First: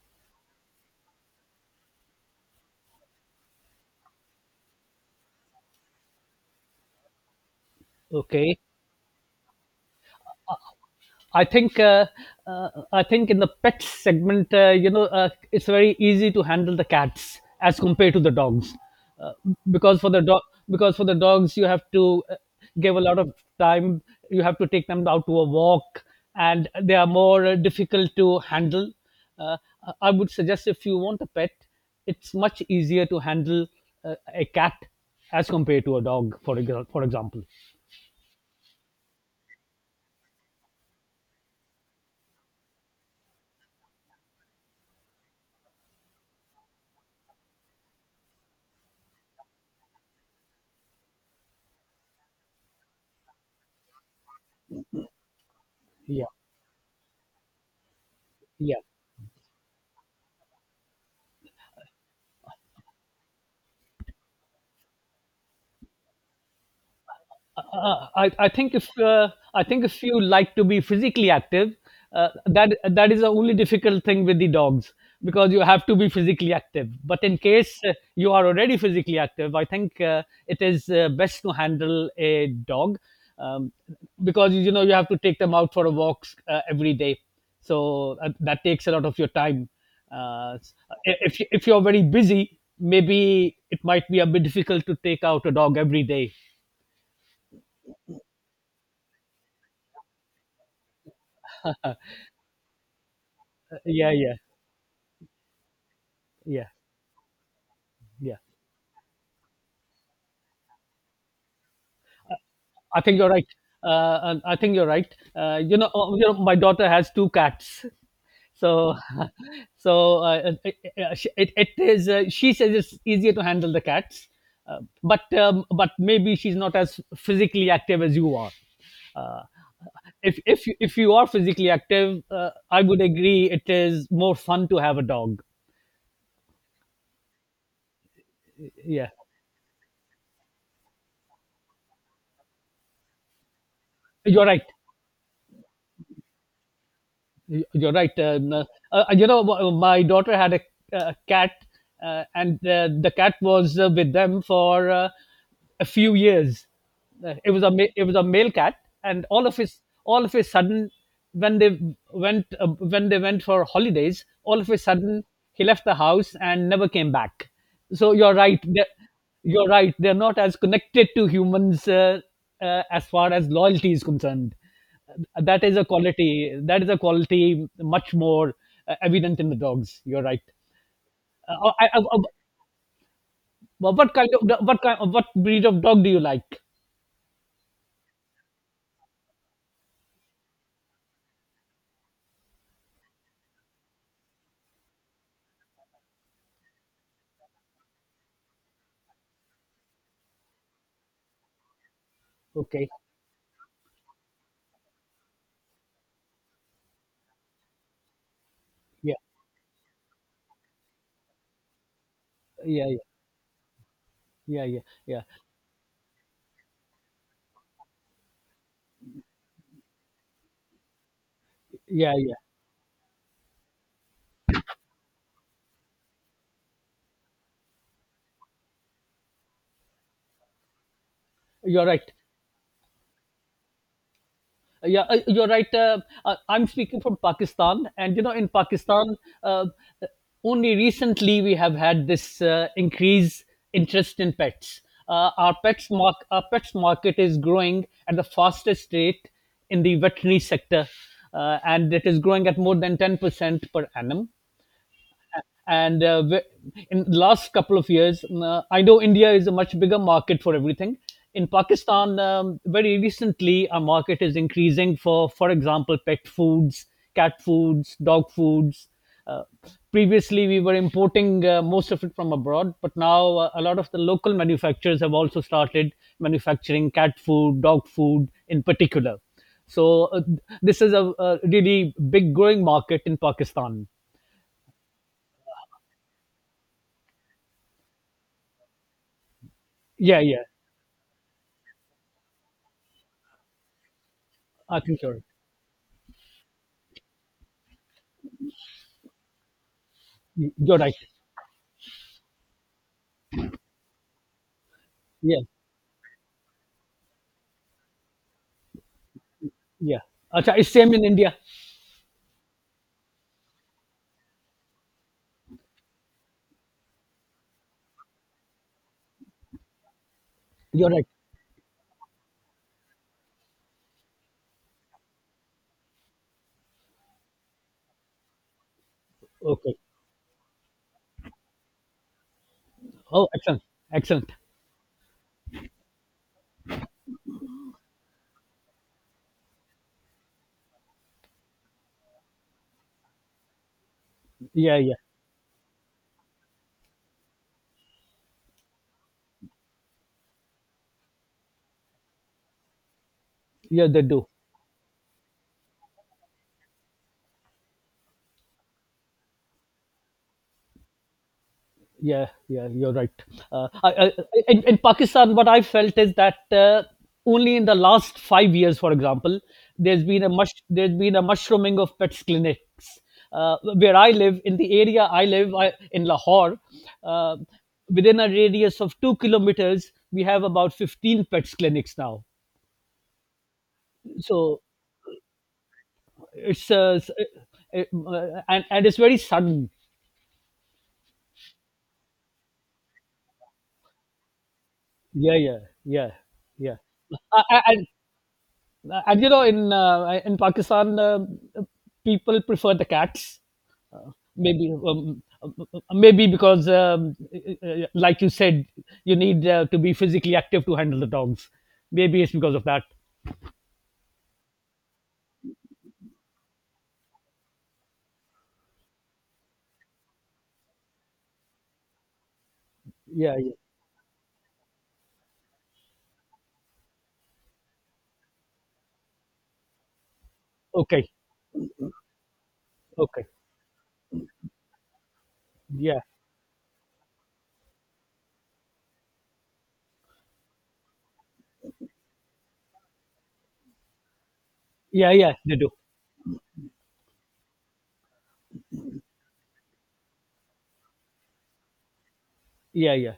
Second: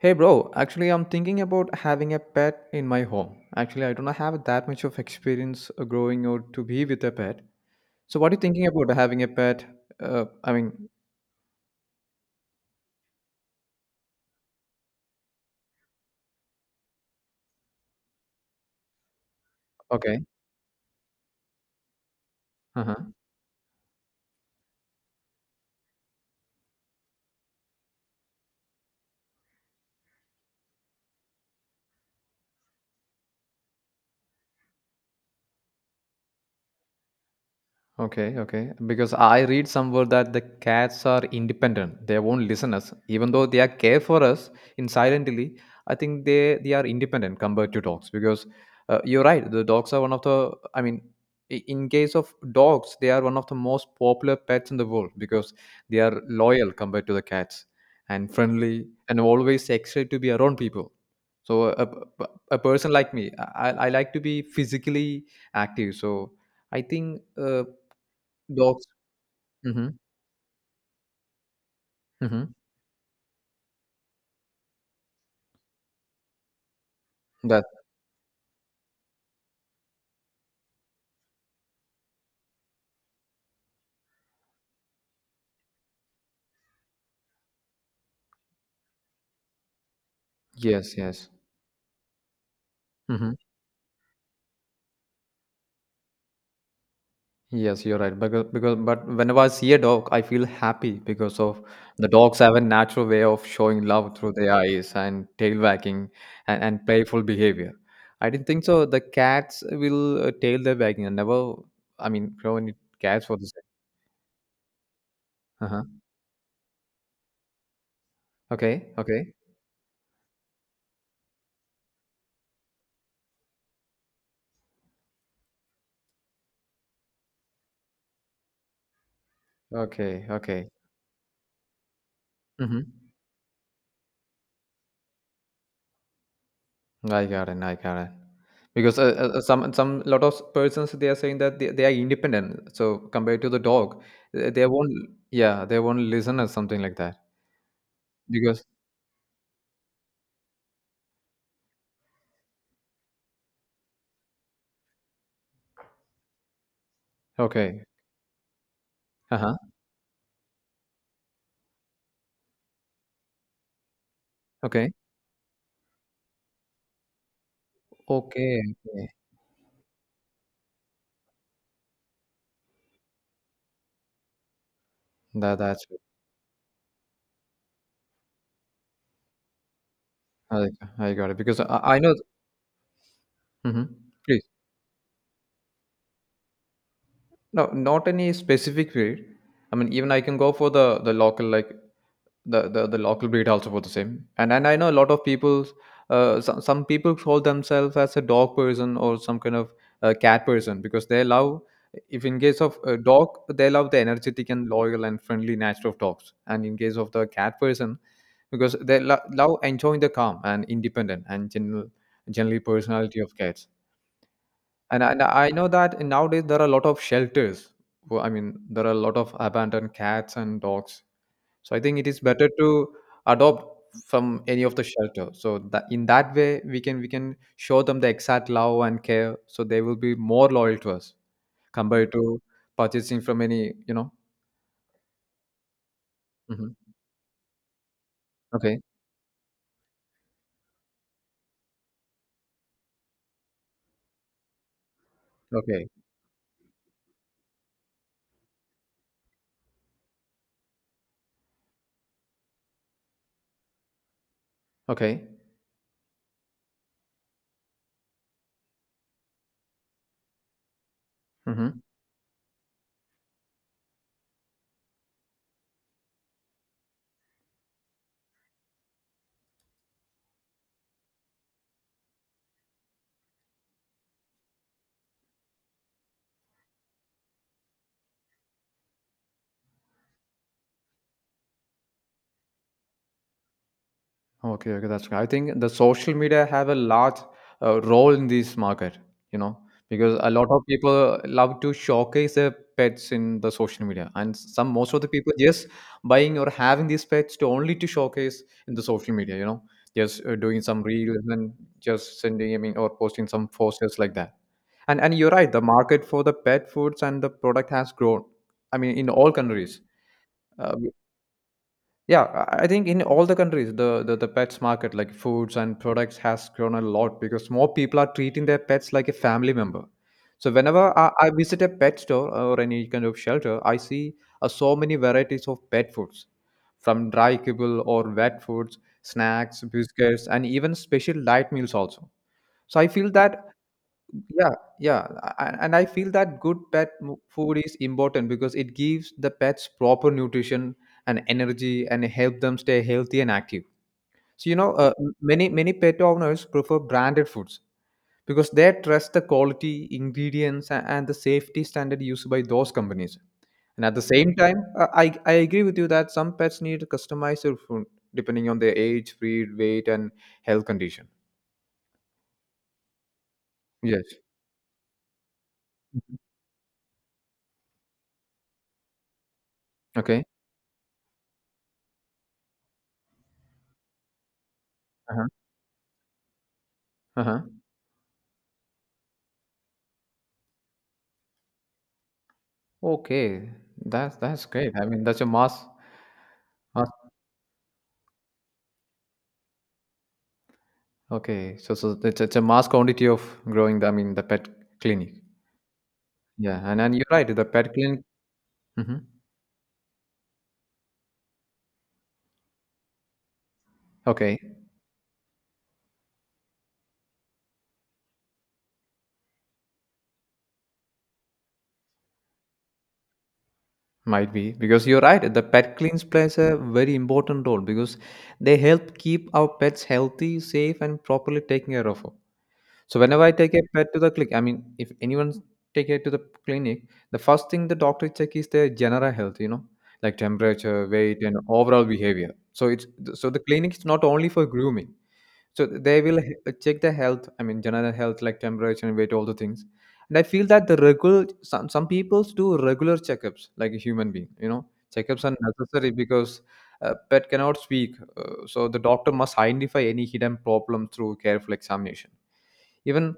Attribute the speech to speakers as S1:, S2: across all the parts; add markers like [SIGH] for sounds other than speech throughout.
S1: Hey bro, actually I'm thinking about having a pet in my home. Actually, I don't have that much of experience growing out to be with a pet. So what are you
S2: Okay.
S1: thinking about having a pet? Uh, I mean,
S2: I think uh, I think in the pet segment, it's very easy to handle the cats as compared to the dogs, uh, because for
S1: okay.
S2: the dog because for the dogs you have to give a
S1: Uh-huh.
S2: lot of time. You have to take them out to a walk, and they are more difficult to handle. Uh, I would suggest if you want a pet, it's much easier to handle a cat as compared to a dog, for example.
S1: Okay, okay. Because I read somewhere that the cats are independent. They won't listen us, even though they are care for us in silently. I think they are independent compared to dogs. Because you're right, the dogs are one of the. I mean, in case of dogs, they are one of the most popular pets in the world because they are
S2: Yeah,
S1: loyal compared to the cats and
S2: yeah.
S1: friendly and always excited to be around people. So a, a person like me, I like to be physically active. So I think. Dogs.
S2: I think
S1: Mhm.
S2: if you like to be physically active, uh,
S1: Mhm.
S2: that that is the only difficult thing with the dogs because you have to be physically active. But in
S1: That
S2: case you are already physically active, I think it is best to handle a dog, um, because you know you have to take them out for a walk every day, so that takes a lot of your time. Uh,
S1: yes, yes.
S2: if you're very busy,
S1: Mhm.
S2: maybe it might be a bit difficult to take out a dog every day.
S1: Yes, you're right. Because but whenever I see a dog, I feel happy because of the dogs have a natural way of
S2: Uh,
S1: showing
S2: Yeah,
S1: love through
S2: yeah.
S1: their eyes and tail wagging and,
S2: yeah
S1: and playful behavior. I
S2: yeah.
S1: didn't think so. The cats will tail their wagging. I never. I mean, grow any
S2: i think
S1: cats
S2: you're
S1: for the
S2: right
S1: same.
S2: I think you're right. uh,
S1: Uh
S2: you
S1: huh.
S2: know uh, you know my daughter has two cats,
S1: Okay.
S2: so
S1: Okay.
S2: [LAUGHS] so it is, she says it's easier to handle the cats, but but maybe she's not as physically active as you are. uh,
S1: Okay. Okay.
S2: if you are physically active,
S1: Mm-hmm.
S2: I would agree it is more fun to have a dog.
S1: I got it. I got it. Because
S2: Yeah
S1: some lot of persons they are saying that they are independent. So compared to the dog,
S2: you're right
S1: they won't. Yeah, they won't listen or something like that.
S2: Y- You're right.
S1: Because
S2: My daughter had a cat, and the cat was with them for a few years. It was
S1: okay,
S2: it was a male cat, and
S1: uh huh,
S2: all of his sudden, when they went for holidays, all of a
S1: okay,
S2: sudden he left the house and never came back. So you're
S1: okay,
S2: right. They're,
S1: okay.
S2: you're right. They're not as connected to humans, as far as loyalty is concerned.
S1: That that's it.
S2: That is a quality much more evident in the dogs. You're right.
S1: I, like, I got it. Because
S2: Uh, I,
S1: I
S2: I,
S1: know.
S2: I-
S1: Hmm.
S2: what kind
S1: Please,
S2: of what kind What breed of dog do you like?
S1: no, not any specific breed. I mean, even I can go for the local like the local breed also for the same, and I know a lot of people. Some people call themselves as a dog person, or some kind of a cat person, because they love. If in case of
S2: Okay.
S1: a dog, they love the energetic and loyal and friendly nature of dogs, and in case of the cat person, because they
S2: Yeah.
S1: love enjoying the calm and independent and generally
S2: Yeah.
S1: personality of cats.
S2: Yeah. Yeah. Yeah.
S1: And
S2: Yeah.
S1: I know that nowadays there are a lot of shelters I mean there are a lot of abandoned cats and dogs, so I think it
S2: Yeah.
S1: is
S2: Yeah.
S1: better to adopt from any of the shelter. So that in that way we can show them the exact love and care, so they will be more loyal to us
S2: You're right.
S1: compared to purchasing from any, you know.
S2: Yeah, uh, you're right. Uh, I'm
S1: Hmm.
S2: speaking from Pakistan, and you know, in
S1: Okay.
S2: Pakistan, uh, only recently we have had this increase interest in pets.
S1: Okay.
S2: Our pets market is growing at the fastest rate in the veterinary sector, and it is growing at more than 10% per annum.
S1: Okay.
S2: In the last couple of years, I know India is a much bigger market for everything. In
S1: Hmm.
S2: Pakistan, very recently, our market is increasing for example, pet foods, cat foods, dog foods. Uh, previously we were importing, most of it from abroad, but now a lot of the local manufacturers have also started manufacturing cat food, dog food in particular. So this is a really big growing market in Pakistan.
S1: Okay, okay, that's good. I think the social media have a large role in this market, you know, because
S2: yeah
S1: a
S2: yeah
S1: lot of people love to showcase their pets in the social media, and some
S2: I
S1: most of
S2: think
S1: the
S2: you're right.
S1: people just buying or having these pets to only to showcase in the social media, you know, just doing
S2: You're
S1: some
S2: right.
S1: reels and just sending, I mean, or posting some posters like that. And you're
S2: Yeah,
S1: right, the market for the pet foods and the product has grown. I mean, in all countries.
S2: yeah. Acha, it's
S1: Uh,
S2: same in India.
S1: yeah, I think in all the countries, the pets market, like foods and products, has grown a lot because more people are treating their pets like a family member. So
S2: You're
S1: whenever
S2: right.
S1: I visit a pet store or any kind of shelter, I see so many varieties of pet foods, from dry kibble or wet foods, snacks,
S2: Okay.
S1: biscuits, and even special light meals also. So I feel
S2: Oh,
S1: that,
S2: excellent, excellent.
S1: yeah, yeah, and I feel that good pet food is important because it gives the pets proper nutrition and energy and help them stay healthy and active. So you know,
S2: Yeah, yeah,
S1: many pet owners prefer branded foods because they trust the quality, ingredients, and the safety standard used by those companies. And
S2: yeah.
S1: at the
S2: They do.
S1: same time, I agree with you that some pets need customized food depending on their age, breed, weight, and health condition.
S2: Yeah, yeah. You're right. Uh, I,
S1: Yes.
S2: I, in Pakistan, what I felt is
S1: Mhm.
S2: that only in the last 5 years, for example,
S1: Okay.
S2: there's been a mushrooming of pets clinics. Where I live, in the area
S1: Uh huh.
S2: in Lahore,
S1: Uh
S2: uh,
S1: huh.
S2: within a radius of 2 kilometers, we have about 15 pets clinics now.
S1: Okay, that's
S2: So
S1: great. I mean, that's a mass,
S2: it's
S1: mass.
S2: s- uh, and it's very sudden.
S1: Okay, so it's a mass quantity of growing. The, I mean, the pet clinic.
S2: Yeah, yeah, yeah,
S1: Yeah,
S2: yeah.
S1: and you're right.
S2: Uh,
S1: The
S2: uh,
S1: pet
S2: and
S1: clinic. Hmm.
S2: and you know in, in Pakistan, people prefer the cats. Uh,
S1: Okay,
S2: maybe um, uh, maybe because, like you said, you need to be physically active to handle the dogs. Maybe it's because of that.
S1: might be because you're right. The pet clinics plays a very important role because they help keep our pets healthy, safe, and properly taken care of. So whenever I
S2: Yeah, yeah.
S1: take a pet to the clinic, I mean, if anyone take it to the clinic, the first thing the doctor check is their general health, you know, like temperature,
S2: Okay,
S1: weight, and overall behavior. So it's
S2: okay.
S1: so the clinic is not only for grooming. So they
S2: Yeah,
S1: will check the health. I mean, general health like temperature and weight, all the things. And I feel that the regular some people do regular checkups like a human being. You know,
S2: yeah,
S1: checkups
S2: yeah.
S1: are
S2: They do.
S1: necessary because pet cannot speak, so the doctor must identify any hidden problem through careful examination.
S2: Yeah,
S1: Even
S2: yeah,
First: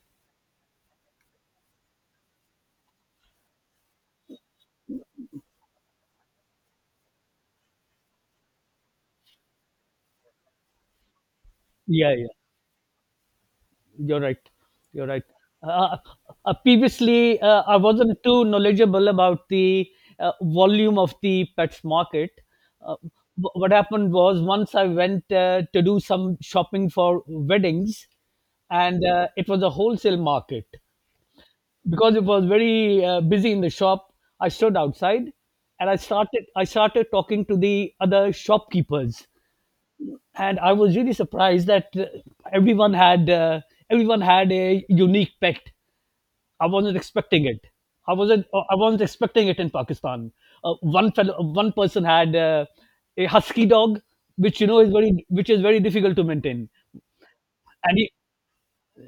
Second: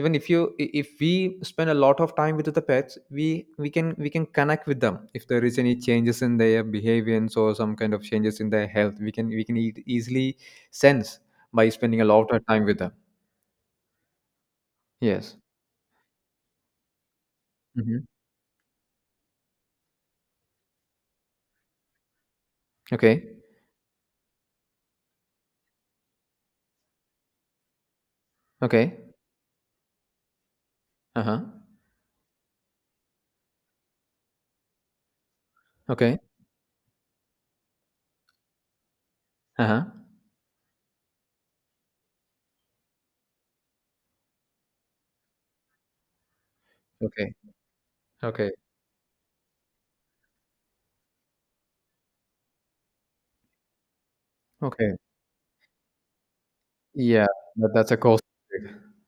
S1: even if you if we spend a lot of time with the pets, we we can connect with them. If there is any changes in their behaviors or some kind of changes in their health, we can easily sense by spending a
S2: yeah, yeah.
S1: lot of time with them.
S2: You're right. You're right.
S1: Yes.
S2: Uh, previously, I
S1: Hmm.
S2: wasn't too knowledgeable about the volume of the pets market. Uh,
S1: Okay.
S2: what happened was, once I went to do some shopping for weddings,
S1: Okay.
S2: and it was a wholesale market.
S1: Uh-huh.
S2: Because it was very busy in the shop, I stood outside and
S1: Okay.
S2: I started talking to the other shopkeepers,
S1: Uh-huh.
S2: and I was really surprised that, everyone had uh, everyone had a unique pet. I wasn't
S1: Okay.
S2: expecting it.
S1: Okay.
S2: I wasn't expecting it in Pakistan. One person had a husky dog, which you know is
S1: Okay.
S2: very, which is very difficult to maintain.
S1: Yeah, that, that's a
S2: And he,
S1: course.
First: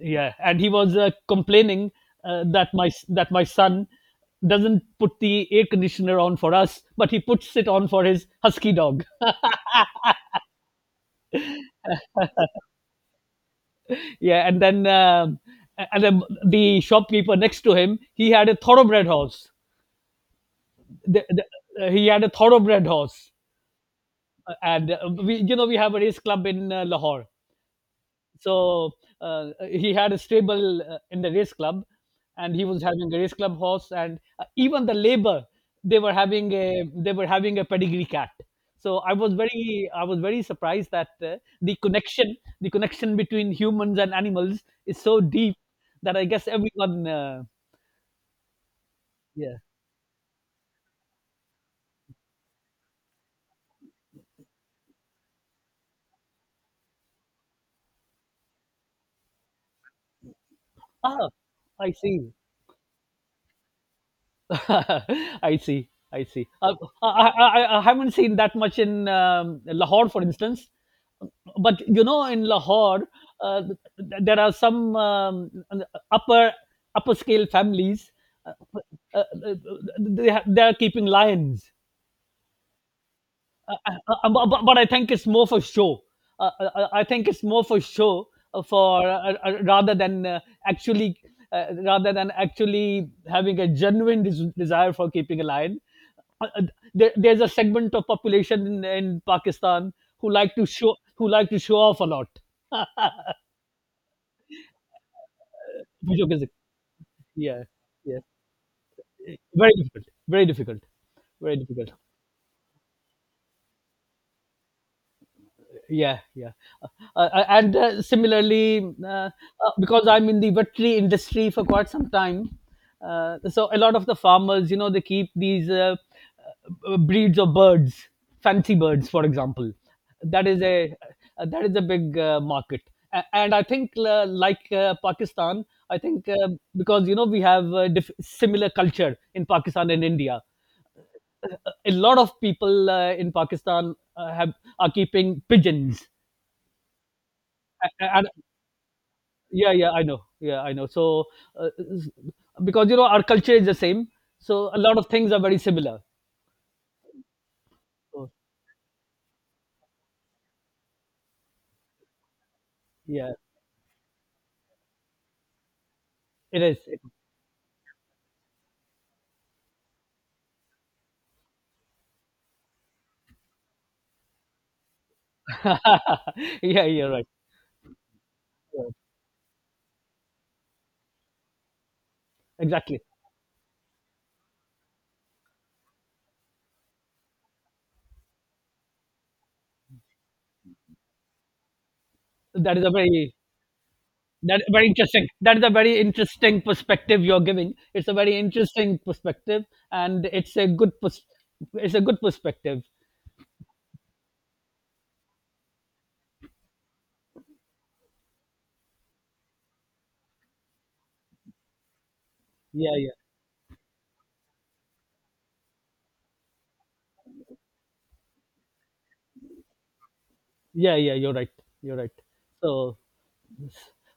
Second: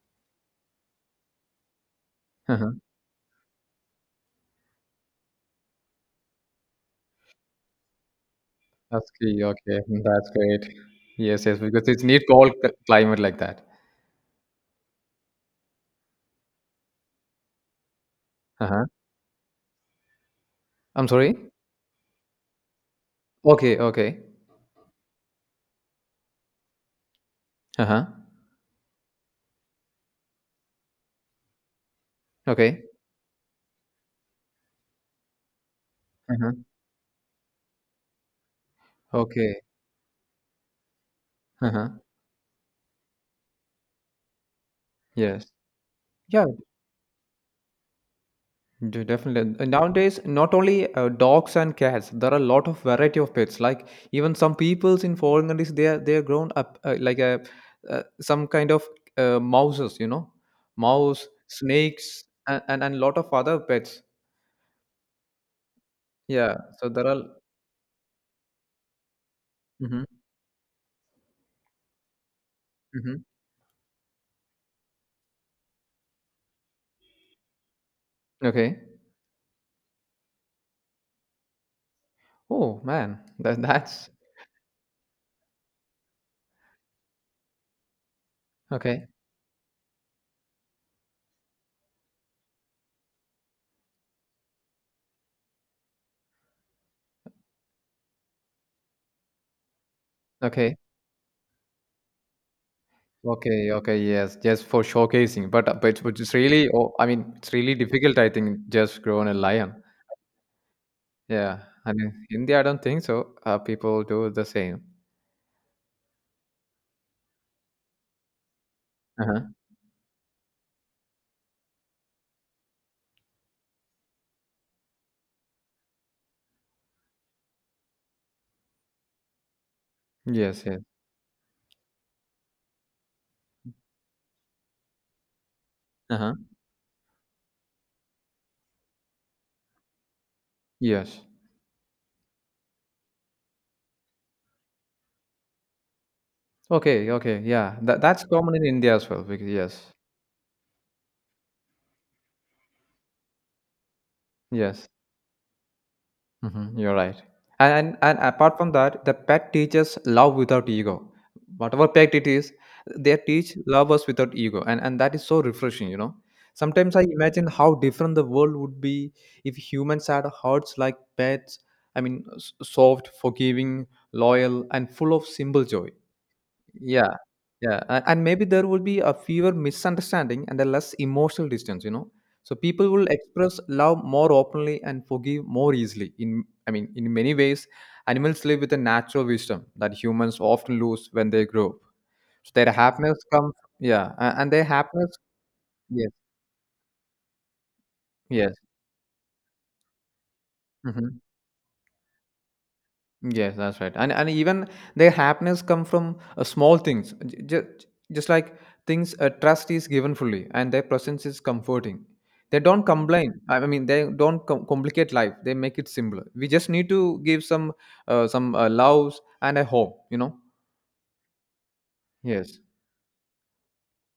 S2: yeah, and he was complaining that
S1: Uh-huh.
S2: my that my son doesn't put the air conditioner on for us, but he puts it on for his husky dog.
S1: That's great. Okay, that's great. Yes, yes, because it's need cold climate like that.
S2: Yeah. And then the shopkeeper next to him, he had a
S1: Uh-huh.
S2: thoroughbred horse.
S1: I'm
S2: the,
S1: sorry.
S2: the, he had a thoroughbred horse,
S1: Okay, okay.
S2: and we, you know, we have a race club in Lahore.
S1: Uh-huh.
S2: So he had a stable in the race club, and he was
S1: Okay.
S2: having a race club horse. And even the labor,
S1: Uh-huh.
S2: they were having a pedigree cat. So
S1: Okay.
S2: I was very surprised that, the
S1: Uh-huh.
S2: connection the connection between humans and animals is so
S1: Yes.
S2: deep that I
S1: Yeah,
S2: guess everyone,
S1: definitely.
S2: yeah.
S1: And nowadays, not only dogs and cats, there are a lot of variety of pets. Like even some peoples in foreign countries, they are grown up like a some kind of mouses, you know, mouse,
S2: ah I see.
S1: snakes, and and lot of other pets.
S2: [LAUGHS] I see. I see.
S1: Yeah. So there
S2: I,
S1: are.
S2: I, I haven't seen that much in,
S1: Mm-hmm.
S2: Lahore, for instance. But you know, in Lahore,
S1: Mm-hmm.
S2: there are some, upper upper scale families. Uh,
S1: Okay.
S2: uh, uh, they are keeping lions.
S1: Oh man, that
S2: Uh,
S1: that's
S2: uh, but I think it's more for show. I think it's more for show
S1: okay.
S2: for rather than actually Rather than actually having a genuine desire for keeping a lion. Uh, uh, there's a segment of population in Pakistan who like to
S1: Okay.
S2: show, who like to show off a lot. [LAUGHS]
S1: Okay, okay, yes, just for showcasing. But
S2: Visual
S1: it's
S2: physics.
S1: really, oh, I mean, it's
S2: Yeah,
S1: really difficult.
S2: yeah,
S1: I think just grown a
S2: very
S1: lion.
S2: difficult, very difficult, very
S1: Yeah,
S2: difficult.
S1: I mean, India, I don't think so. People do the same.
S2: Yeah yeah uh, and similarly
S1: Uh huh.
S2: because I'm in the veterinary industry for quite some time, so a lot of the farmers, you know, they keep these, breeds of birds, fancy birds, for example. that is
S1: Yes, yes.
S2: a that is a big market. A- and I think like pakistan I
S1: Uh
S2: think
S1: huh.
S2: because you know we have, similar culture in Pakistan and India,
S1: Yes.
S2: a lot of people in Pakistan have, are keeping pigeons.
S1: Okay, okay, yeah. That
S2: a-
S1: that's
S2: and
S1: common in India as well. Because
S2: yeah,
S1: yes,
S2: yeah, I know, yeah, I know. So uh, s- because, you know, our culture is the same, so a
S1: yes.
S2: lot of things are very similar.
S1: Mhm, you're right. And, and
S2: so,
S1: apart from that, the pet teaches love without ego. Whatever pet it is, they
S2: yeah,
S1: teach love us without ego. And, that is so refreshing, you know.
S2: it is.
S1: Sometimes I imagine how different the world would be if humans had hearts like pets. I mean, soft, forgiving, loyal, and full of simple joy.
S2: [LAUGHS] Yeah,
S1: Yeah,
S2: you're right.
S1: yeah, and maybe there will
S2: Yeah,
S1: be a fewer misunderstanding and a less emotional distance, you know. So people
S2: exactly
S1: will express love more openly and forgive more easily. In I mean, in many ways, animals live with a natural wisdom that humans often lose when they grow up. So their
S2: that is a
S1: happiness
S2: very
S1: comes, yeah, and
S2: that
S1: their
S2: very
S1: happiness,
S2: interesting that is a very
S1: yes,
S2: interesting perspective you're giving. It's a very
S1: yes.
S2: interesting perspective, and
S1: Mm-hmm.
S2: it's a good perspective.
S1: Yes, that's right. And even their happiness come from small things. Just, just like things, trust is given fully and their presence is comforting. They don't
S2: yeah yeah
S1: complain. I mean, they don't complicate life. They make it simpler. We just need to give some loves and a hope, you know?
S2: yeah you're right, you're right
S1: Yes.
S2: so.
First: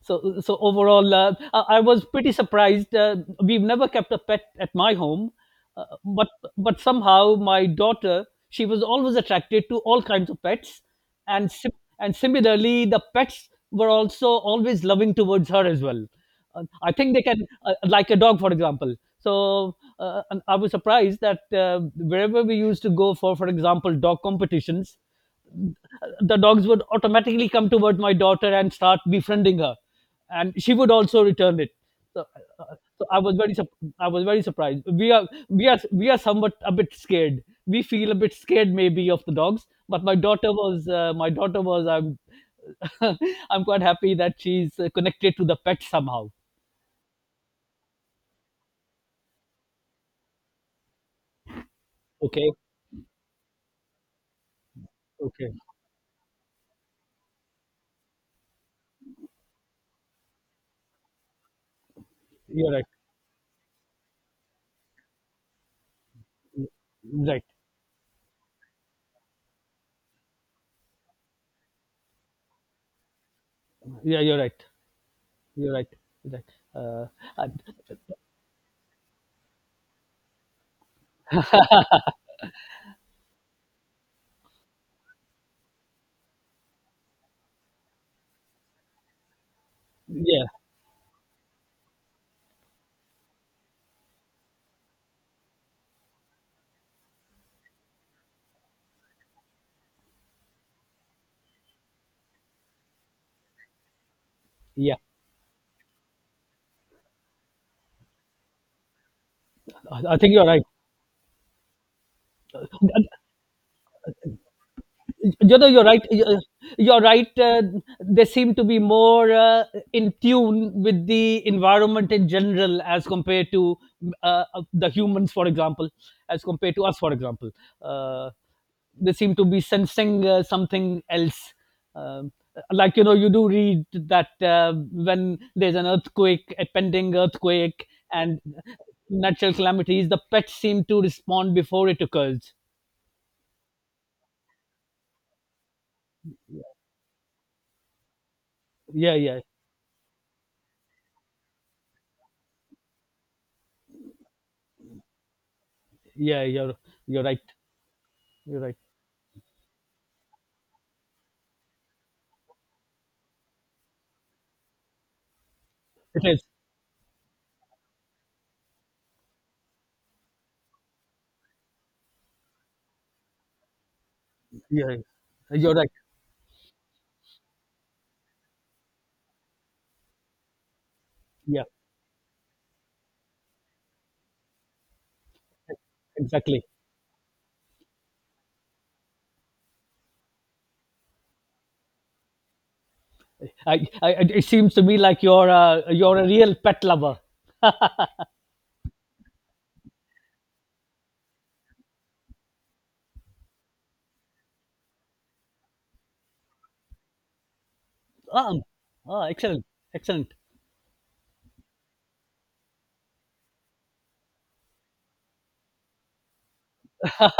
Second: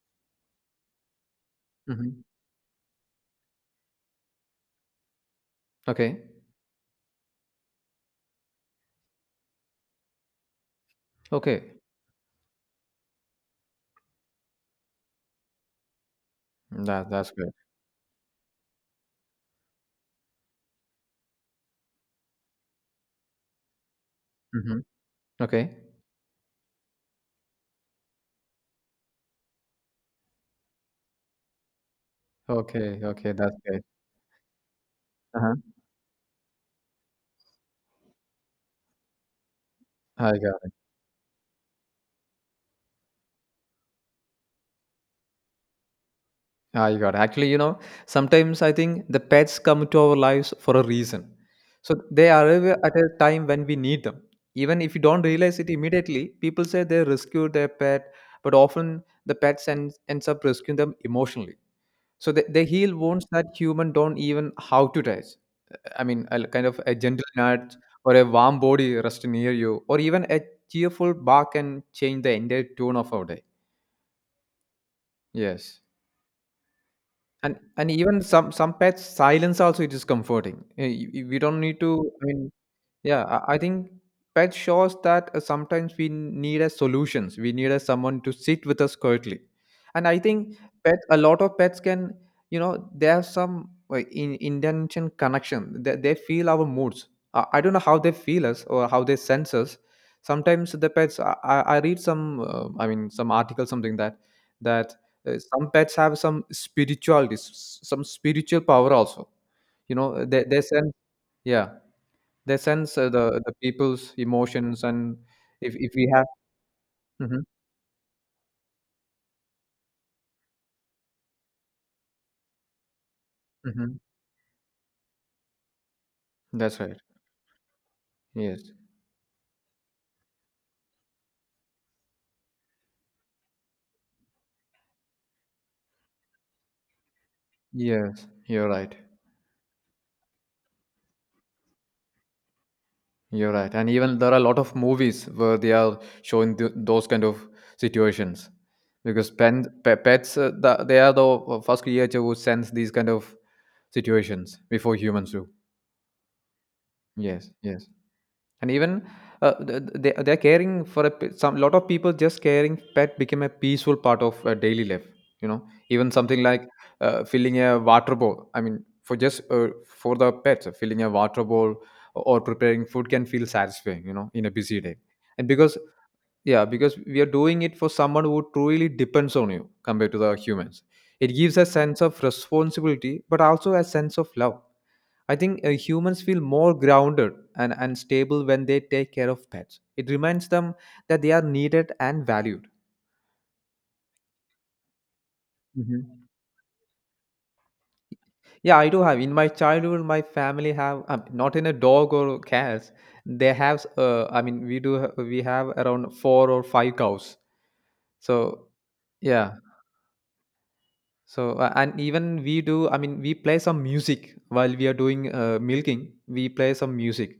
S2: So, so overall, I was
S1: Hmm.
S2: pretty surprised. We've never kept a pet at my home, uh,
S1: Okay.
S2: but but somehow my daughter, she was always attracted to all kinds of pets, and
S1: Okay.
S2: similarly, the pets were also always loving towards her as well. I
S1: That
S2: think they
S1: that's
S2: can,
S1: good.
S2: like a dog, for example. So and I was surprised that, wherever we used to go for example, dog
S1: Hmm.
S2: competitions,
S1: Okay.
S2: the dogs would automatically come towards my daughter and start befriending her, and she would also return it. So, uh,
S1: Okay.
S2: so I
S1: Okay.
S2: was very
S1: That's
S2: sup-
S1: good.
S2: I was very surprised. We are
S1: Uh-huh.
S2: we are we are somewhat a bit scared. We feel a bit scared maybe of the dogs, but
S1: I got
S2: my daughter was I'm [LAUGHS] I'm quite happy that she's connected to the pet somehow.
S1: I got it. Actually, you know, sometimes I think the pets come to our lives for a reason. So they
S2: Okay,
S1: arrive at a time when we need them. Even if you don't
S2: okay,
S1: realize it immediately, people say they rescued their pet, but often the pets ends, ends up rescuing them emotionally. So they
S2: you're right,
S1: heal wounds that human don't even how to touch. I mean, a kind of a gentle
S2: right.
S1: nudge or a warm body rest near you, or even a cheerful bark can change the entire tone of our day.
S2: Yeah, you're right. You're
S1: Yes.
S2: right. You're right. Uh,
S1: And
S2: and-
S1: even some pets silence also it is comforting. Eh, we don't need to. I mean, yeah, I think pet shows that sometimes we need a solutions. We need a someone to sit with us quietly, and I
S2: yeah,
S1: think pets. A lot of pets can, you know, they have some in intention connection. They feel our moods. I don't know how they feel us or how they sense us. Sometimes the pets. I read some. I mean, some article something that that
S2: yeah.
S1: some pets have some spirituality, some spiritual power also. You
S2: I
S1: know,
S2: think you're
S1: they
S2: right.
S1: sense. Yeah, they sense the people's emotions, and
S2: You know, you're
S1: if
S2: right.
S1: we have,
S2: you- you're right
S1: mhm,
S2: uh, They seem to be more in tune with the environment in general as compared to,
S1: mhm.
S2: uh, the humans, for example, as compared
S1: That's
S2: to
S1: right.
S2: us, for example. uh,
S1: Yes,
S2: they seem to be sensing, something else, um, like, you know, you do read that, when there's an earthquake, a pending earthquake
S1: yes,
S2: and
S1: you're right.
S2: natural calamities, the pets seem to respond before it occurs.
S1: You're right. And even there are a lot of movies where they are showing th those kind of situations
S2: yeah
S1: because
S2: yeah
S1: pen, pe pets the, they are the first creature who sense these kind of situations before humans do.
S2: yeah you're you're right.
S1: Yes, yes.
S2: You're
S1: And
S2: right.
S1: even they're caring for a some lot of people just caring pet became a peaceful part of daily life you know Even
S2: It
S1: something
S2: is.
S1: like filling a water bowl, for just for the pets, filling a water bowl or preparing food can feel satisfying, you know, in a busy day.
S2: Yeah,
S1: and
S2: you're
S1: because
S2: right.
S1: yeah, because we are doing it for someone who truly depends on you compared to the humans. It gives
S2: Yeah,
S1: a sense of responsibility, but also a sense of love. I think humans feel
S2: exactly.
S1: more grounded and, stable when they take care of pets. It reminds them that they are needed and valued.
S2: It seems to me like you're a
S1: Mhm.
S2: real pet lover.
S1: Yeah, I do have. In my childhood, my family have, not in a dog or cats. They have. I mean, we do. We have around four or five cows.
S2: Um,
S1: So
S2: ah,
S1: yeah.
S2: excellent, excellent.
S1: So, and even we do, I mean, we play some music while we are doing, milking, we play some music.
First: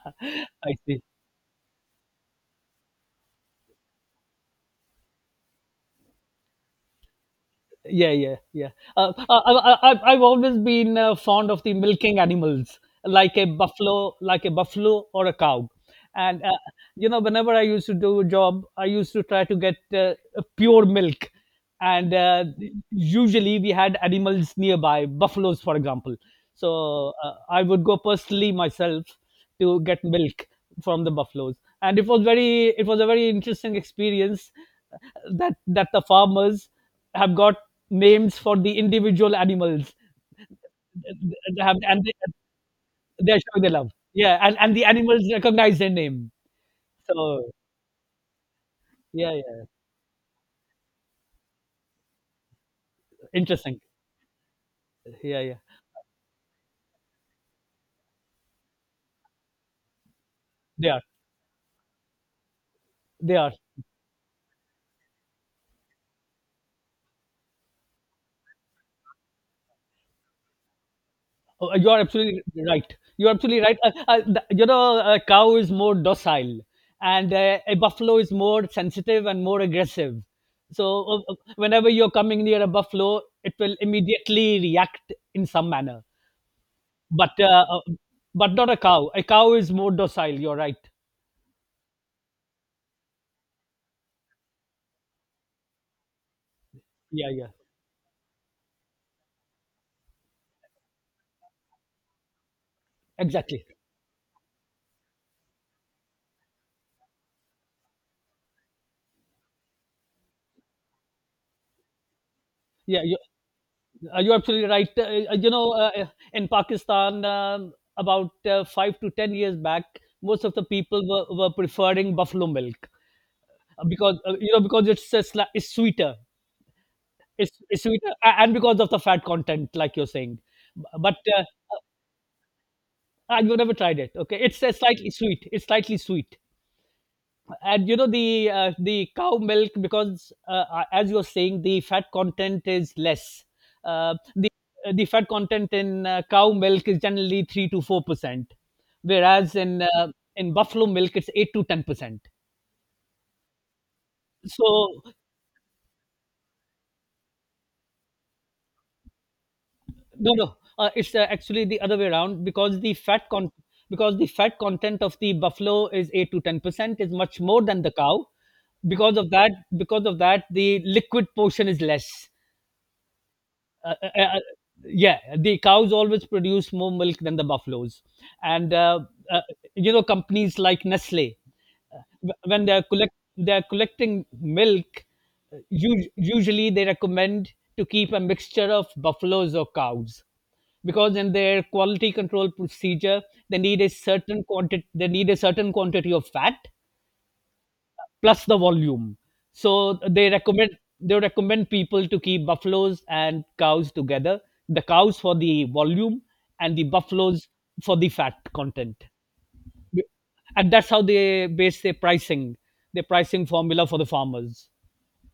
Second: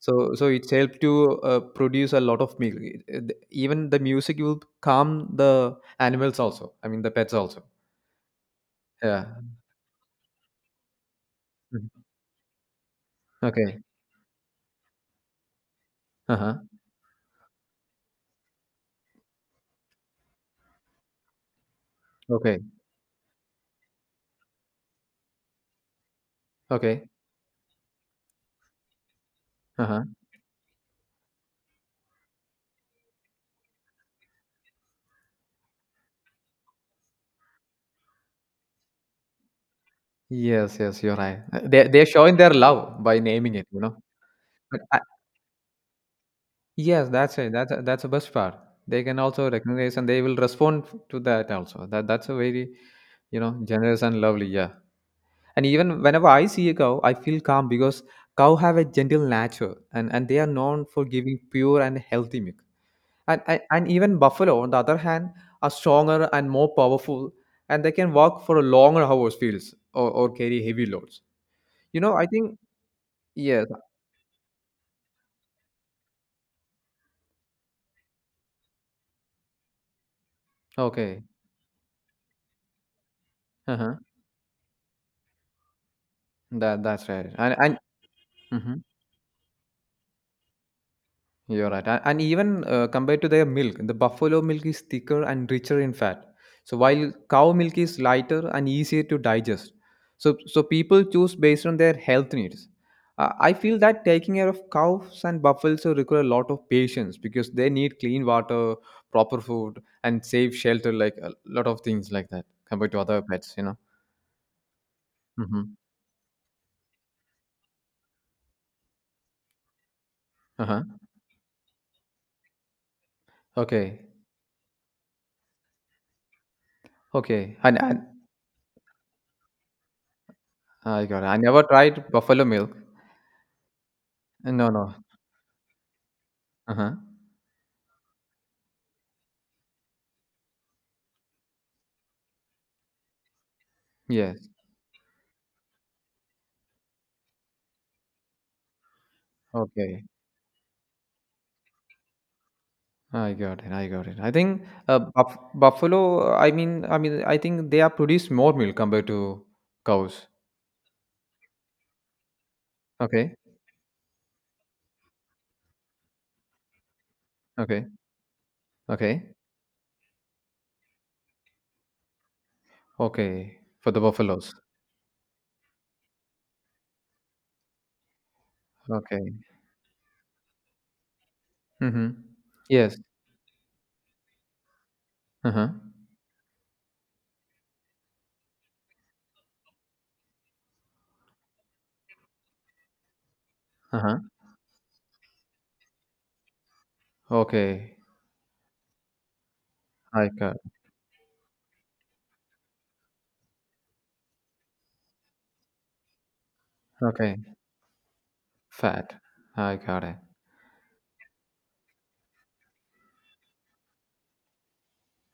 S1: So, so it's
S2: I
S1: helped
S2: see.
S1: to produce a lot of milk. Even the music will calm the animals also. I mean, the pets also.
S2: Yeah. uh,
S1: Yeah.
S2: uh, I, I, I- i've always been fond of the
S1: Mhm.
S2: milking animals
S1: Okay.
S2: like a buffalo or a cow. And
S1: Uh-huh.
S2: you know, whenever I used to do a job, I used to try to get pure milk. And
S1: Okay.
S2: usually we had animals nearby, buffaloes for example,
S1: Okay.
S2: so I would go personally myself to
S1: Uh-huh.
S2: get milk from the buffaloes. And it was a very interesting experience, that the farmers have got names for the individual animals.
S1: Yes, yes, you're right.
S2: They have,
S1: They,
S2: and
S1: they're showing their love by
S2: they're
S1: naming
S2: showing
S1: it,
S2: their
S1: you
S2: love.
S1: know.
S2: Yeah, and
S1: But
S2: the
S1: I,
S2: animals recognize their name.
S1: yes, that's
S2: So
S1: it. That's the best part. They can
S2: yeah,
S1: also
S2: yeah,
S1: recognize and they will respond to that also. That that's a very, you know,
S2: interesting.
S1: generous and lovely. Yeah.
S2: Yeah, yeah,
S1: And even whenever I see a cow, I feel calm because cow have a gentle nature, and they are known
S2: they are,
S1: for giving pure and healthy milk.
S2: they
S1: And
S2: are.
S1: and even buffalo, on the other hand, are stronger and more powerful, and they can walk for longer hours fields, or, carry heavy loads.
S2: Oh, you
S1: You
S2: are
S1: know, I
S2: absolutely
S1: think
S2: right. You are absolutely
S1: yes.
S2: right. You know, a cow is more docile, and a buffalo is more sensitive and more aggressive. So
S1: Okay.
S2: whenever you're coming near a buffalo, it
S1: Uh
S2: will
S1: huh.
S2: immediately react in some manner.
S1: That that's right.
S2: but
S1: And
S2: uh,
S1: and.
S2: uh, but not a
S1: Mhm.
S2: cow. A cow is more docile. You're right.
S1: You're right. And even compared to their milk, the buffalo milk is thicker and richer in fat. So while
S2: Yeah, yeah,
S1: cow milk is lighter and easier to digest. So so people choose based on their health needs. I
S2: exactly.
S1: feel that taking care of cows and buffaloes will require a lot of patience because they need clean water, proper food, and safe shelter, like a lot of things like that compared to
S2: Yeah, you,
S1: other pets, you know.
S2: you're absolutely right. You know,
S1: Mm-hmm.
S2: in Pakistan, about 5 to 10 years back, most of the
S1: Uh-huh.
S2: people were preferring buffalo milk
S1: Okay.
S2: because you know, because it's it's sweeter,
S1: Okay.
S2: it's
S1: And
S2: sweeter, and because of the fat content, like you're saying. B-
S1: I
S2: But
S1: got it. I never tried buffalo milk.
S2: I've never tried it. Okay, it's
S1: No, no.
S2: slightly sweet. It's slightly sweet.
S1: Uh-huh.
S2: And you know, the cow milk, because as you're saying, the fat content is less. uh,
S1: Yes.
S2: the the fat content in cow milk is generally 3 to 4 percent, whereas
S1: Okay,
S2: in buffalo milk it's 8 to 10 percent.
S1: I got it. I got it. I think
S2: So
S1: buffalo. I mean, I think they are produce more milk compared to cows.
S2: no, no, it's actually the other way around, because the fat
S1: Okay,
S2: con because the fat content of the buffalo is 8 to 10 percent, is much more than
S1: okay,
S2: the cow. because of
S1: okay,
S2: that because of that, the liquid portion is less.
S1: okay. For
S2: uh,
S1: the
S2: uh, uh,
S1: buffaloes.
S2: yeah, the cows always produce more milk than the buffaloes. And
S1: Okay.
S2: uh, you know, companies like Nestle,
S1: Mm-hmm.
S2: when
S1: Yes.
S2: they're collecting milk,
S1: Uh huh.
S2: usually they recommend to keep a mixture of buffaloes or cows, because in their quality control procedure
S1: Uh huh.
S2: they need a certain quantity of fat
S1: Okay.
S2: plus the volume. So
S1: I got.
S2: they recommend people to keep buffaloes and cows together. The cows for the volume and the
S1: Okay.
S2: buffaloes for the fat content.
S1: Fat. I got it.
S2: And that's how they base their pricing formula for the farmers.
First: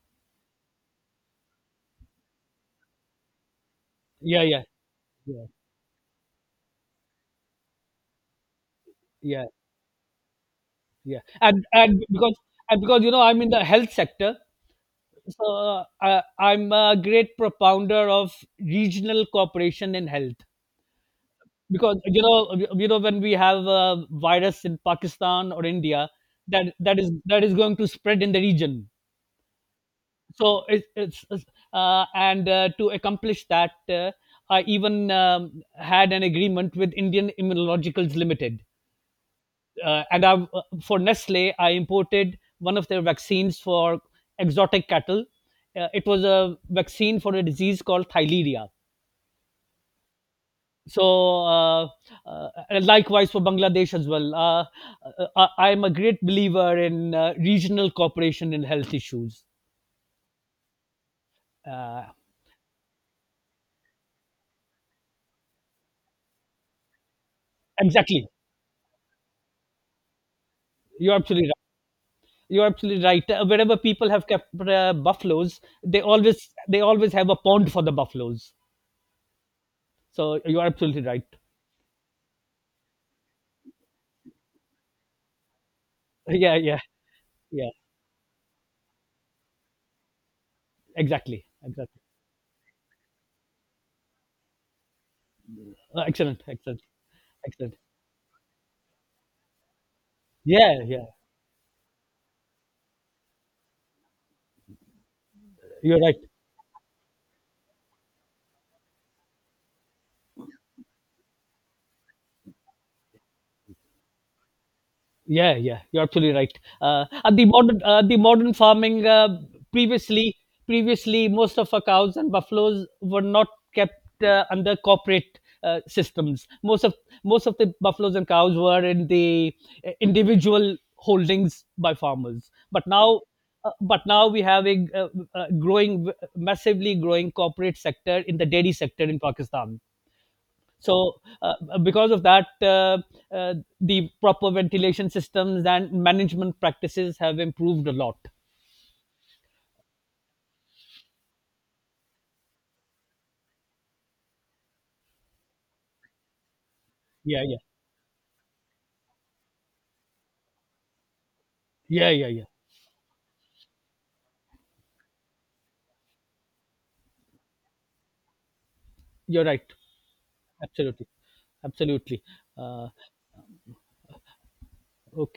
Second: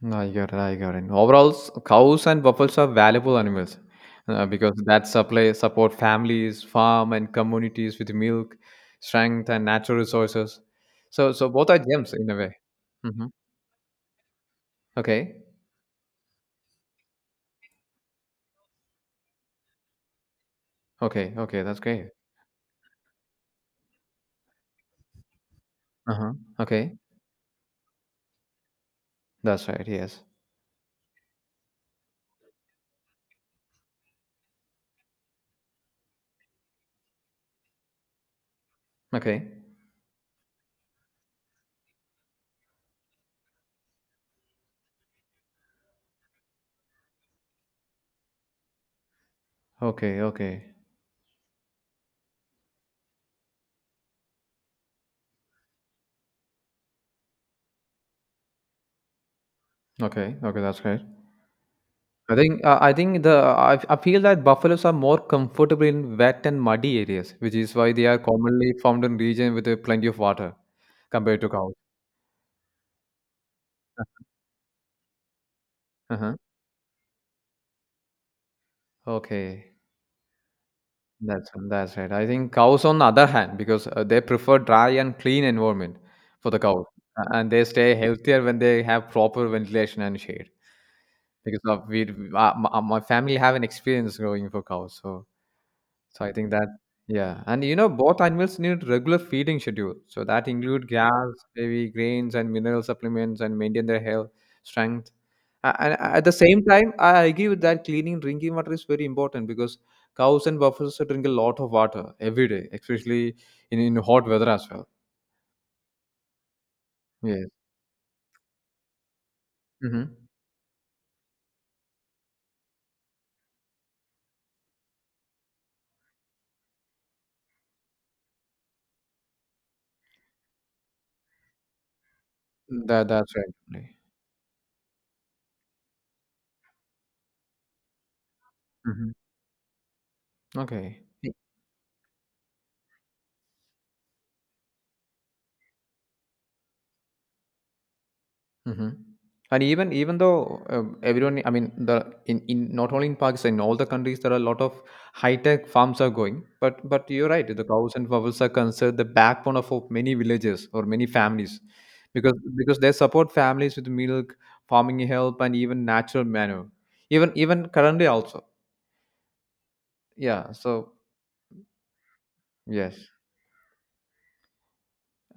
S1: No, I got it. I got it. Overall, cows and buffaloes are valuable animals
S2: Yeah, yeah,
S1: because that
S2: yeah,
S1: supply support families, farm, and communities with milk,
S2: yeah,
S1: strength, and natural resources.
S2: yeah.
S1: So, so both are gems in a way.
S2: And because you know,
S1: Hmm.
S2: I'm in the health sector,
S1: Okay.
S2: so I'm a great propounder of regional cooperation in health.
S1: Okay. Okay. That's
S2: Because
S1: great.
S2: you know, when we have a virus in Pakistan or India,
S1: Uh huh.
S2: that
S1: Okay.
S2: that is going to spread in the region.
S1: That's right. Yes.
S2: So it's, and to accomplish that, I even had an agreement with Indian Immunologicals Limited,
S1: Okay.
S2: and I for Nestle I imported one of their vaccines for exotic cattle. It was a vaccine for a disease called thyleria.
S1: Okay. Okay.
S2: So uh, likewise for Bangladesh as well. I am a great believer in regional cooperation in health issues.
S1: Okay. Okay. That's great.
S2: uh,
S1: I think the I feel that buffaloes are more comfortable in wet and muddy areas, which is why they are
S2: exactly,
S1: commonly found in region with plenty of water
S2: you're
S1: compared to
S2: absolutely
S1: cows.
S2: right. You're absolutely right. Wherever people
S1: [LAUGHS]
S2: have kept buffaloes,
S1: Uh-huh.
S2: they always have a pond for the buffaloes.
S1: Okay,
S2: So you're absolutely right.
S1: that's right. I think cows, on the other hand, because they prefer dry and clean environment
S2: [LAUGHS]
S1: for
S2: Yeah,
S1: the
S2: yeah,
S1: cows, and they
S2: yeah,
S1: stay healthier when they have proper ventilation and shade.
S2: exactly,
S1: Because of
S2: exactly.
S1: we, my, family have an experience growing for cows, so so I
S2: Excellent,
S1: think that
S2: excellent,
S1: yeah, and
S2: excellent.
S1: you know both animals need regular feeding schedule. So that
S2: Yeah,
S1: include
S2: yeah,
S1: grass, maybe grains and mineral supplements, and maintain their health, strength. And
S2: you're right.
S1: at the same time, I agree with that cleaning drinking water is very important because cows and buffaloes drink a lot of water every day, especially in, hot weather as well.
S2: Yeah, yeah, you're absolutely right. And the
S1: Yes.
S2: modern The modern farming,
S1: Mm-hmm.
S2: previously previously most of our cows and buffaloes were not kept under corporate systems. Most of the buffaloes and cows were in the individual holdings by farmers.
S1: That that's right.
S2: But now we have a, growing massively growing corporate sector in the dairy sector
S1: Mm-hmm.
S2: in Pakistan.
S1: Okay.
S2: So because of that, uh, the proper ventilation systems and management practices have improved a lot.
S1: Mhm. And even even though everyone, I mean, the in, not only in Pakistan, in all the countries, there are a lot of high tech farms are going. But you're
S2: Yeah,
S1: right,
S2: yeah,
S1: the cows and fowls are considered the backbone of, many villages or many families,
S2: yeah, yeah,
S1: because
S2: yeah,
S1: they support families with milk, farming help, and even natural manure. Even even currently also,
S2: you're right.
S1: yeah. So
S2: Absolutely, absolutely. Uh,
S1: yes.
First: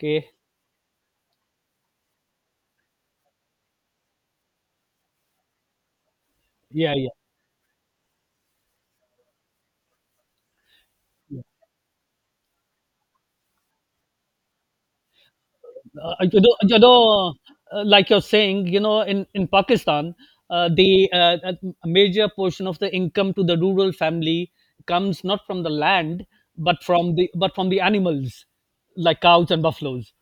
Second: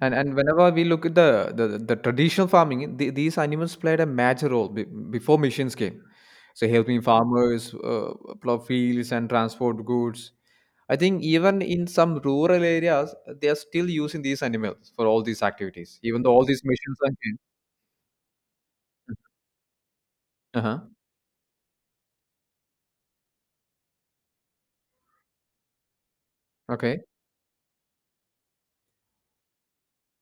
S1: And whenever we look at the the traditional farming, the, these animals played a major role before machines came. So
S2: Yeah,
S1: helping
S2: yeah.
S1: farmers plow fields and transport goods. I think even in some rural areas, they are still using these animals for all these activities, even though all these
S2: You
S1: machines are.
S2: know,
S1: Came.
S2: like you're saying, you know, in Pakistan,
S1: Uh-huh.
S2: the a major portion of the income to the rural family comes not from the land,
S1: Okay.
S2: but from the animals, like cows and buffaloes.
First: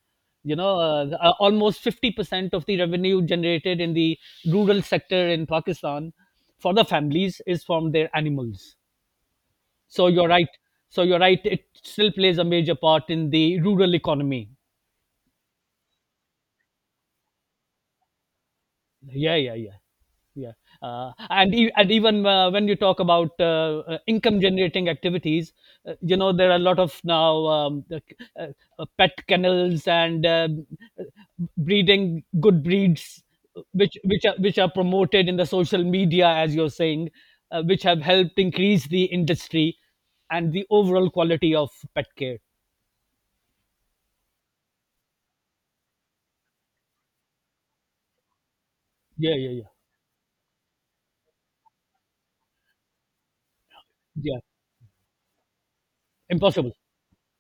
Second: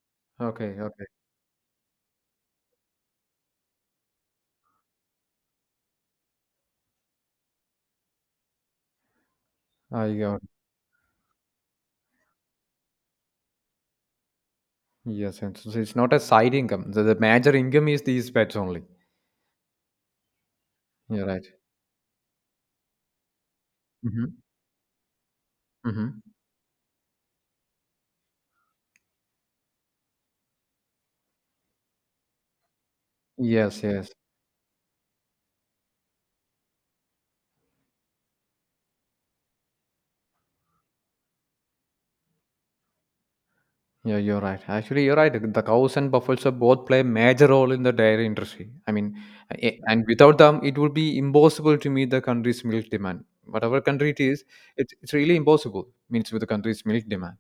S2: You
S1: Okay.
S2: know,
S1: Okay.
S2: almost 50% of the revenue generated in the rural sector in Pakistan for the families is from their animals. So
S1: I
S2: you're
S1: got.
S2: right.
S1: It.
S2: So you're right. It still plays a major part in the rural economy.
S1: Yes. And so it's not a side income. The, major income is these pets only.
S2: Yeah, yeah, yeah, yeah.
S1: You're right.
S2: And even when you talk about
S1: Mm-hmm.
S2: income generating activities, you
S1: Mm-hmm.
S2: know, there are a lot of now uh, pet kennels and uh, breeding good breeds,
S1: Yes. Yes.
S2: which are promoted in the social media, as you're saying, which have helped increase the industry and the overall quality of pet care.
S1: Yeah, you're right. Actually, you're right. The cows and buffaloes are both play a major role in the dairy industry. I mean,
S2: Yeah, yeah, yeah,
S1: eh, and without them, it would be impossible to meet the country's milk demand. Whatever country it
S2: yeah,
S1: is, it's, really impossible meets with the
S2: impossible,
S1: country's milk demand.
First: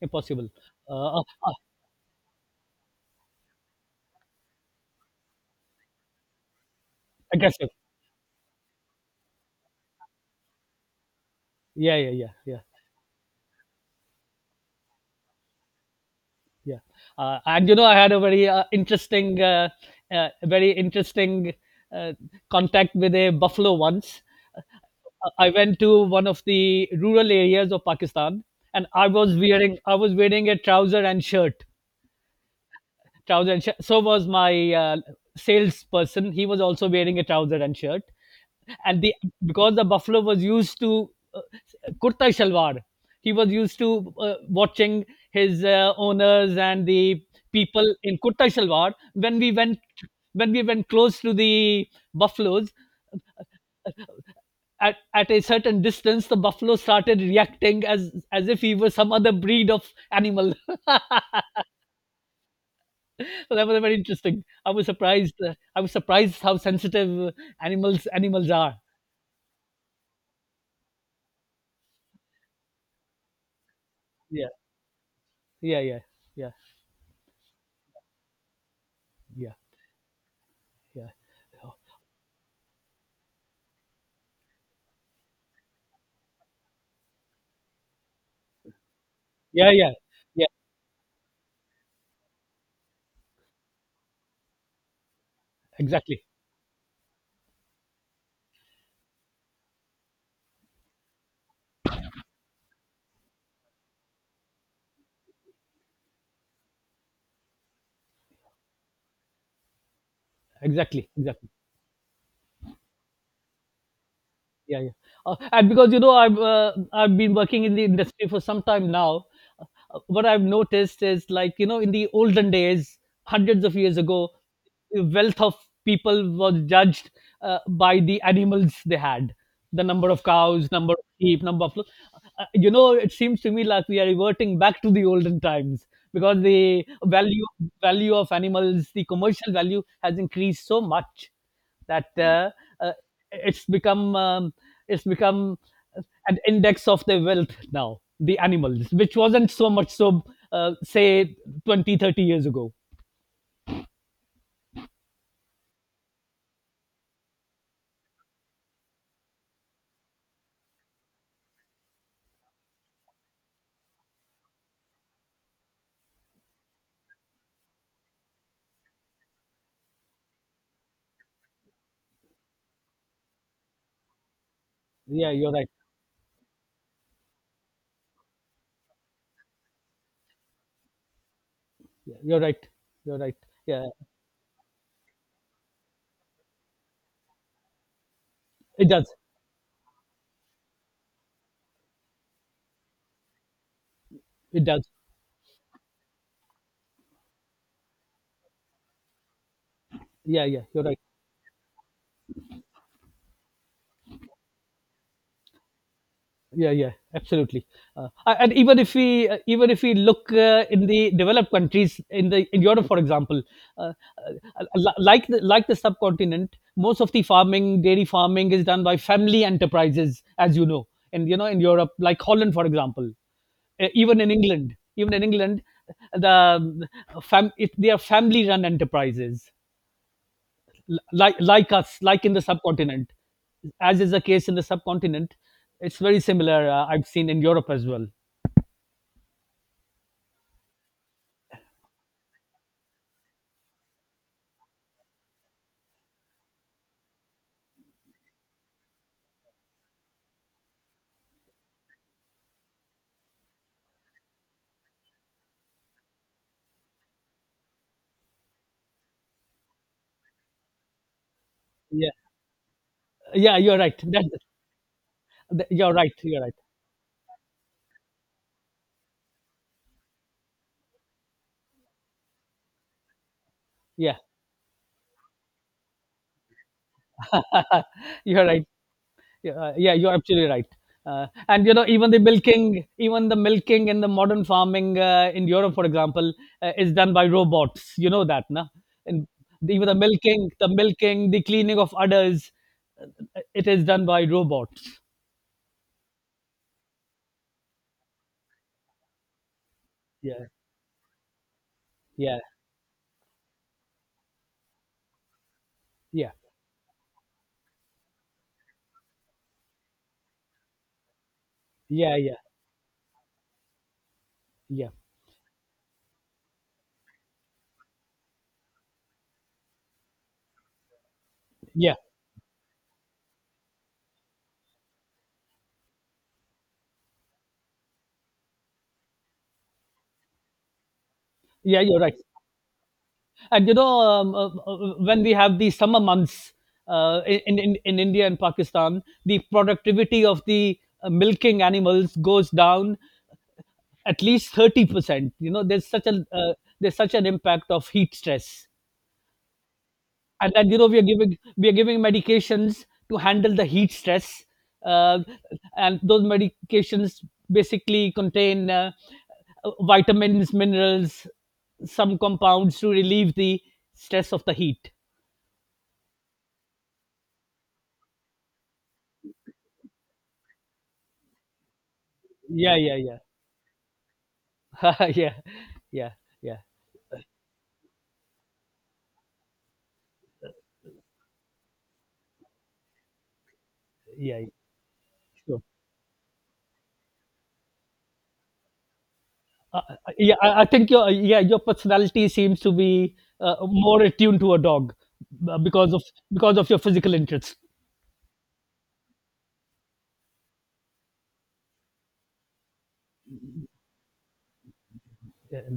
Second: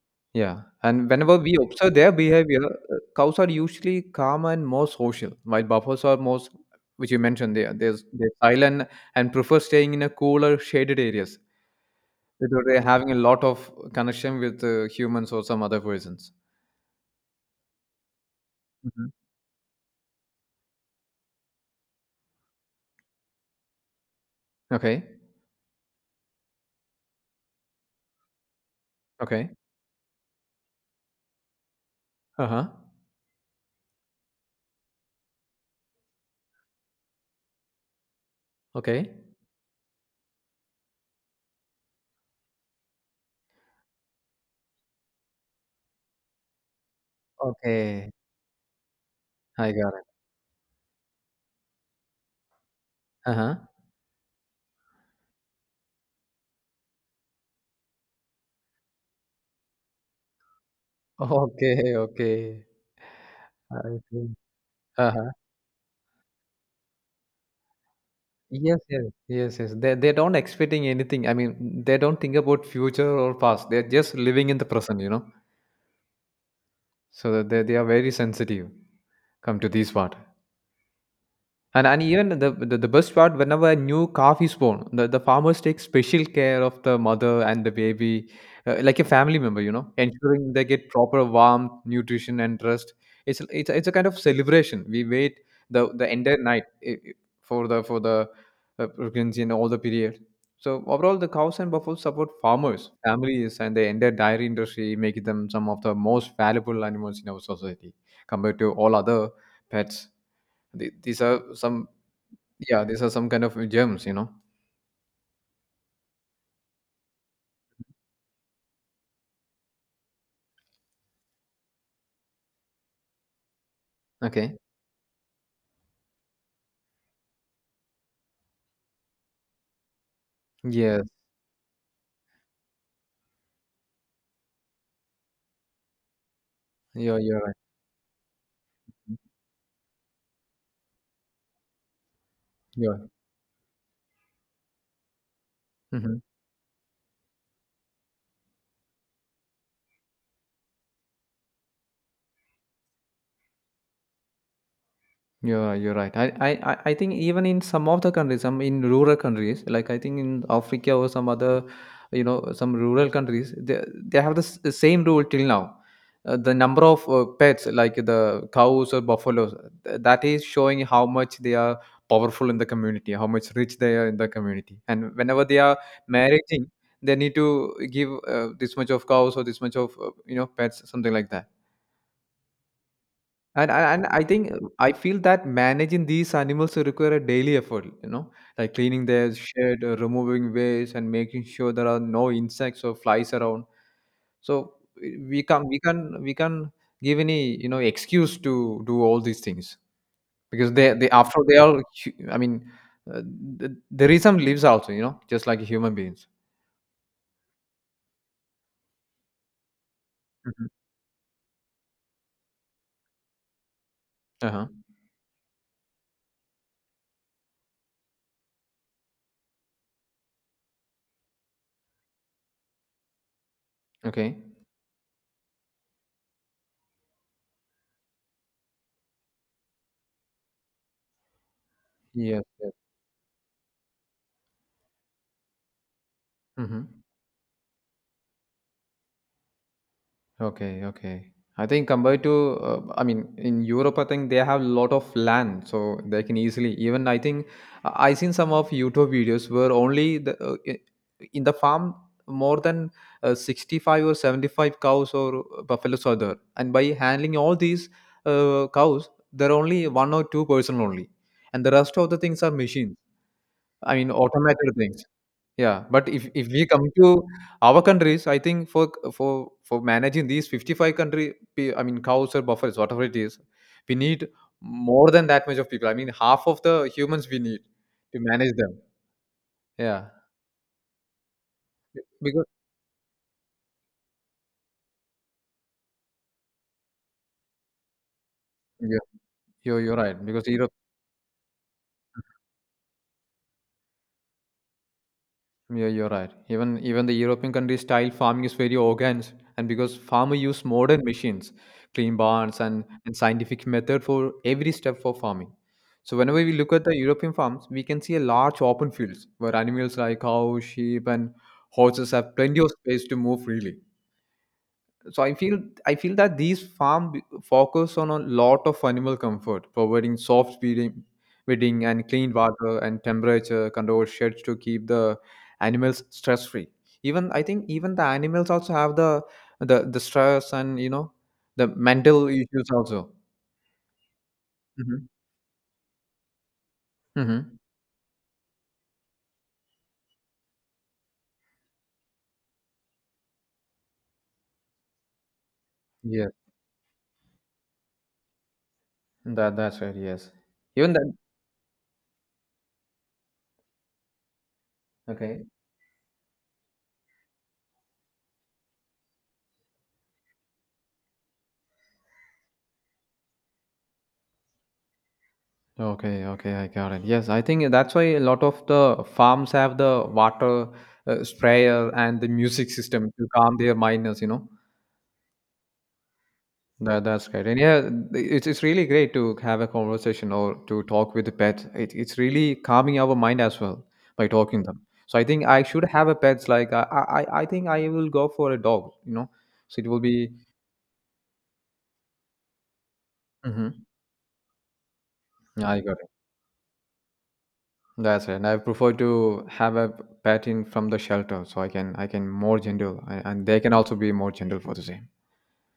S2: impossible.
S1: Yeah,
S2: uh,
S1: and
S2: uh,
S1: whenever
S2: uh,
S1: we observe their behavior, cows are usually calm and more social, while buffaloes are most, which you mentioned,
S2: Aggressive,
S1: they're silent and prefer staying in a cooler, shaded areas
S2: yeah, yeah, yeah, yeah,
S1: without having a lot of connection with humans or some other persons.
S2: yeah. And you know, I had a very interesting very interesting uh, contact with a buffalo once.
S1: Okay.
S2: I went to one of the rural areas of Pakistan, and
S1: Okay.
S2: I was wearing a trouser and shirt,
S1: Uh-huh.
S2: so was my salesperson. He was also wearing a trouser and shirt. And
S1: Okay.
S2: the Because the buffalo was used to uh, kurta shalwar. He was used to watching his owners and the people
S1: Okay.
S2: in kurta shalwar.
S1: I got it.
S2: When we went close to the buffaloes,
S1: Uh-huh. [LAUGHS]
S2: at a certain distance, the buffalo started reacting as if he was some other breed of animal. [LAUGHS] So
S1: Okay. Okay.
S2: that was very
S1: I see.
S2: interesting. I was
S1: Uh-huh.
S2: surprised. Uh, I was surprised how sensitive animals are.
S1: Yes, yes, yes, yes. They don't expecting anything. I mean, they don't think about future or past. They're just
S2: Yeah,
S1: living in the present, you know.
S2: yeah, yeah, yeah,
S1: So they are very sensitive come to this part.
S2: yeah,
S1: And even the the best part, whenever a new calf is born, the, farmers take special care of the mother and the baby, like a family member,
S2: yeah,
S1: you know,
S2: yeah, yeah.
S1: ensuring they get proper warmth, nutrition, and rest. It's it's a kind of celebration. We wait the
S2: Exactly, exactly,
S1: entire night, for the pregnancy and all the period. So overall, the cows and buffaloes support farmers, families, and the entire dairy industry, making them some of the most valuable animals in our society compared to all other pets.
S2: exactly,
S1: These
S2: exactly.
S1: are some yeah, these are some kind of gems, you know.
S2: Yeah, yeah. And because You know, I've been working in the industry for some time now. What I've noticed is, like you know, in the olden days, hundreds of years ago,
S1: Okay.
S2: the wealth of people was judged by the animals they had, the number of cows, number of
S1: Yes.
S2: sheep, number of you know. It seems to me like we are reverting back to the olden times, because the
S1: Yeah, you're
S2: value
S1: right.
S2: value of animals, the commercial value, has increased so much that uh,
S1: Yeah.
S2: it's become it's become
S1: Mhm.
S2: an index of their wealth now, the animals, which wasn't so much so say 20, 30 years ago.
S1: Yeah, you're right. I I think even in some of the countries, some in rural countries, like I think in Africa or some other, you know, some rural countries, they have the the same rule till now. The number of pets, like the cows or buffaloes, that is showing how much they are powerful in the community, how much rich they are in the community. And
S2: Yeah,
S1: whenever
S2: you're
S1: they
S2: right.
S1: are marrying, they need to give this much of cows or this much of, you know, pets, something like that
S2: Yeah, you're right, you're right.
S1: and,
S2: Yeah,
S1: and and I think I feel that managing these animals require a daily effort, you know, like
S2: it
S1: cleaning
S2: does,
S1: their shed, removing waste, and making sure there are no insects or flies around.
S2: it
S1: So
S2: does.
S1: we can we can give any, you know, excuse to do all these things
S2: Yeah, yeah,
S1: because
S2: you're
S1: they
S2: right.
S1: after they are I mean uh, there is some lives also, you know, just like human beings.
S2: Yeah, yeah, absolutely. And even if we look
S1: Hmm.
S2: in the developed countries, in Europe for example, uh,
S1: Uh huh.
S2: like like the subcontinent, most of the farming, dairy farming, is done by family enterprises, as you know. And you know, in Europe, like Holland for example,
S1: Okay.
S2: even in England, the um, they are family run enterprises. Like us, like in the
S1: Yes. Yes.
S2: subcontinent, as is the case in the subcontinent, it's very similar.
S1: Mm-hmm.
S2: I've seen in Europe as well.
S1: Okay, okay. I think compared to, I mean, in Europe, I think they have a lot of land, so they can easily. Even I think I seen some of YouTube videos where only the in the farm more than 65 or 75 cows or buffaloes are there, and by handling all these cows, there are only one or two-person only, and the rest of
S2: Yeah,
S1: the things are machines.
S2: yeah, you're
S1: I
S2: right.
S1: mean, automated things. Yeah,
S2: You're
S1: but
S2: right. You're
S1: if
S2: right.
S1: we come to our countries, I think for managing these 55 country, I mean cows or buffers, whatever it is, we
S2: Yeah,
S1: need more than that much of people. I mean half of the humans we need to
S2: [LAUGHS] you're
S1: manage
S2: right.
S1: them.
S2: Yeah, yeah,
S1: Yeah,
S2: you're absolutely right. And you know,
S1: Be- because
S2: even the milking in the modern farming in Europe, for example, is done by robots. You know that, no?
S1: yeah,
S2: And
S1: you're right because
S2: the
S1: Europe.
S2: milking, the cleaning of udders, it is done by robots.
S1: Yeah, you're right. Even even the European countries style farming is very organic, and because farmer
S2: Yeah,
S1: use modern machines, clean
S2: yeah,
S1: barns, and, scientific method for every step for farming. So
S2: yeah.
S1: whenever we look at the European farms, we can see a large open fields where animals like cows, sheep, and horses
S2: Yeah,
S1: have
S2: yeah,
S1: plenty of space to move freely.
S2: yeah,
S1: So I feel that these focus on a lot of animal comfort, providing soft bedding,
S2: yeah,
S1: and clean water and temperature controlled sheds to keep the animals stress free. Even I think even the animals also have the the stress and, you know, the
S2: yeah. You're right.
S1: mental issues also.
S2: And you know,
S1: Mm-hmm.
S2: when we have the summer months
S1: Mm-hmm.
S2: in India and Pakistan, the productivity of the milking animals goes down at least 30%. You know, there's such a
S1: Yes,
S2: there's such an impact of heat stress.
S1: that that's right. Yes,
S2: And then you know,
S1: even that
S2: we are giving medications to handle the heat stress. uh,
S1: okay.
S2: and those medications basically contain vitamins, minerals, some compounds to relieve the stress of the heat.
S1: Okay, okay, I got it. Yes, I think that's why a lot of the farms have the water sprayer and the music
S2: Yeah,
S1: system
S2: yeah,
S1: to calm their miners, you know.
S2: yeah, [LAUGHS] yeah, yeah, yeah,
S1: That, that's great. And yeah, it's, really great to have a conversation or to talk with the pet. It, it's really calming our mind as well by
S2: yeah,
S1: talking them. So I think
S2: sure.
S1: I should have a pets like I I think I will go for a dog, you know. So it will be,
S2: Yeah, I think your, yeah, your personality seems to be
S1: mm-hmm,
S2: more attuned to a dog, uh,
S1: yeah, I
S2: because
S1: got
S2: of because of your physical interests.
S1: that's right. And I prefer to have a pet in from the shelter so I can more gentle and, they can also be more gentle for the same.
S2: Yeah.